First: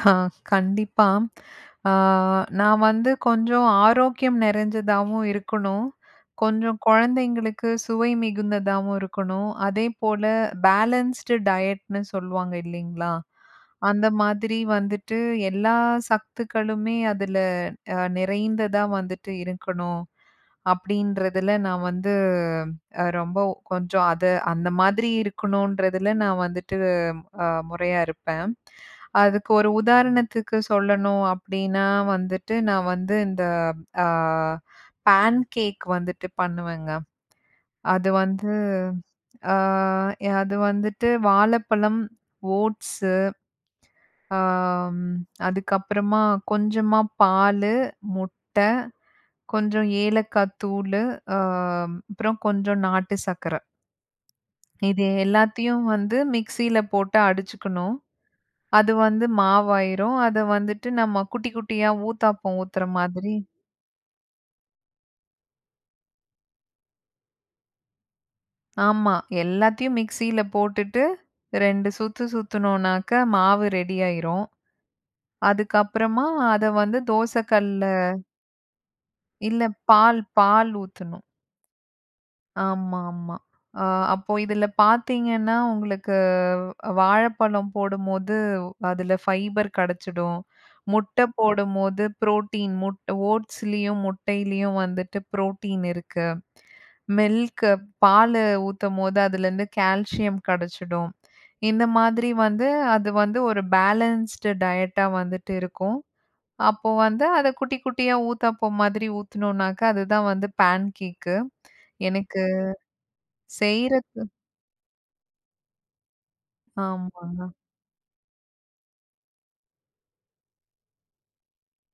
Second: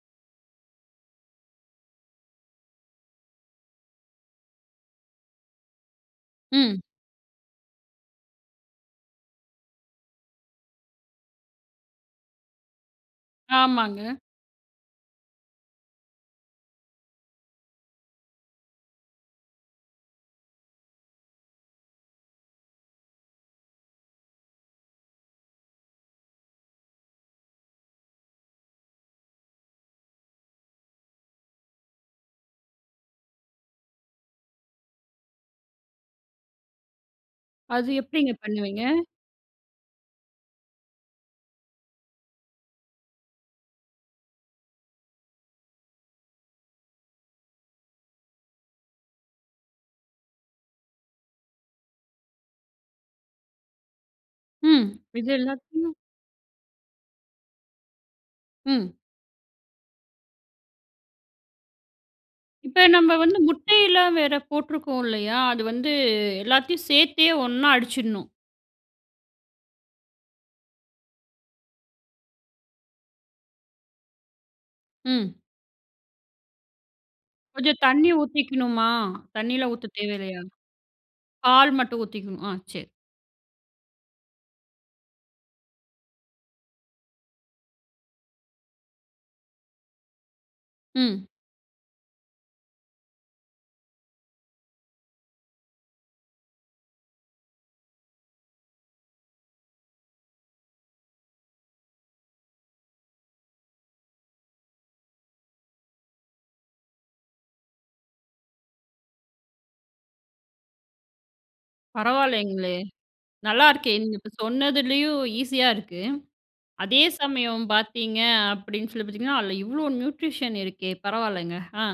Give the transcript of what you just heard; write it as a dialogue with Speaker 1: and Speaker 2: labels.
Speaker 1: ஹ, கண்டிப்பா. அ நான் வந்து கொஞ்சம் ஆரோக்கியம் நிறைஞ்சதாவும் இருக்கணும். கொஞ்சம்
Speaker 2: ம்.
Speaker 1: கொழந்தைங்களுக்கு சுவை மிகுந்ததாவும் இருக்கணும். அதே போல பேலன்ஸ்டு டயட்னு சொல்லுவாங்க இல்லைங்களா? அந்த
Speaker 2: ஆமாங்க.
Speaker 1: மாதிரி வந்துட்டு எல்லா சத்துக்களுமே அதில நிறைந்ததா வந்துட்டு இருக்கணும். அப்படின்றதில நான் வந்து ரொம்ப கொஞ்சம் அத அந்த மாதிரி இருக்கணுன்றதில நான் வந்துட்டு அ, முறையா இருப்பேன். அதுக்கு ஒரு உதாரணத்துக்கு சொல்லணும் அப்படின்னா வந்துட்டு நான் வந்து இந்த ஆ பேன்கேக் வந்துட்டு பண்ணுவேங்க.
Speaker 2: அது
Speaker 1: அது
Speaker 2: எப்படிங்க
Speaker 1: வந்து
Speaker 2: பண்ணுவீங்க?
Speaker 1: ஆ அது வந்துட்டு வாழப்பழம், ஓட்ஸ்சு ஆம், அதுக்கப்புறமா கொஞ்சமா பாலு, முட்ட, கொஞ்ச ஏலக்காய் தூளு ஆ, அப்புறம் கொஞ்ச நாட்டு சக்கர.
Speaker 2: ம்.
Speaker 1: இது
Speaker 2: இது
Speaker 1: எல்லாத்தையும்
Speaker 2: எல்லாத்தையும்
Speaker 1: வந்து மிக்ஸியில போட்டு அடிச்சுக்கணும். அது
Speaker 2: ம்.
Speaker 1: வந்து மாவாயிரும். அத வந்துட்டு நம்ம குட்டி, குட்டியா ஊத்தாப்பம் ஊத்துற
Speaker 2: இப்ப நம்ம
Speaker 1: மாதிரி
Speaker 2: வந்து முட்டையெல்லாம் வேற போட்ருக்கோம் இல்லையா? அது வந்து எல்லாத்தையும் சேர்த்தே ஒண்ணா அடிச்சிடணும்.
Speaker 1: ஆமா, எல்லாத்தையும் மிக்ஸியில போட்டுட்டு 2 சுத்து சுத்தினோனாக்க மாவு ரெடியாயிரும்.
Speaker 2: ம்.
Speaker 1: அதுக்கப்புறமா அத வந்து தோச
Speaker 2: கொஞ்சம்
Speaker 1: கல்லுல
Speaker 2: தண்ணி ஊத்திக்கணுமா?
Speaker 1: இல்ல
Speaker 2: தண்ணிலாம் ஊத்த
Speaker 1: பால்
Speaker 2: தேவையில்லையா?
Speaker 1: பால் ஊத்தணும்.
Speaker 2: பால் மட்டும் ஊத்திக்கணும். ஆ, சேரி.
Speaker 1: ஆமாமா. அ அப்போ இதில பார்த்தீங்கன்னா, உங்களுக்கு வாழப்பழம் போடும்போது அதில ஃபைபர் கெடச்சிடும், முட்ட
Speaker 2: ம்.
Speaker 1: போடும்போது புரோட்டீன் முட் ஓட்ஸ்லேயும் முட்டையிலேயும் வந்துட்டு புரோட்டீன் இருக்கு, மில்க் பாலு ஊத்தும்போது அதிலேருந்து கால்சியம் கிடைச்சிடும். இந்த மாதிரி வந்து அது வந்து ஒரு பேலன்ஸ்டு டயட் அ வந்துட்டு இருக்கும். அப்போ வந்து, அத குட்டி, குட்டியா ஊத்தாப்பம் மாதிரி ஊத்தினோனாக்க, அதுதான் வந்து பேன்கேக்கு. எனக்கு
Speaker 2: பரவாயில்லேங்களே, நல்லாருக்கே! நீங்க
Speaker 1: செய்றது
Speaker 2: இப்ப சொன்னதுலயும் ஈஸியா இருக்கு. அதே
Speaker 1: ஆமாங்க.
Speaker 2: சமயம் பார்த்தீங்க அப்படின்னு சொல்லி பார்த்தீங்கன்னா, அதில் இவ்வளோ நியூட்ரிஷன் இருக்கே பரவாயில்லங்க. ஆ.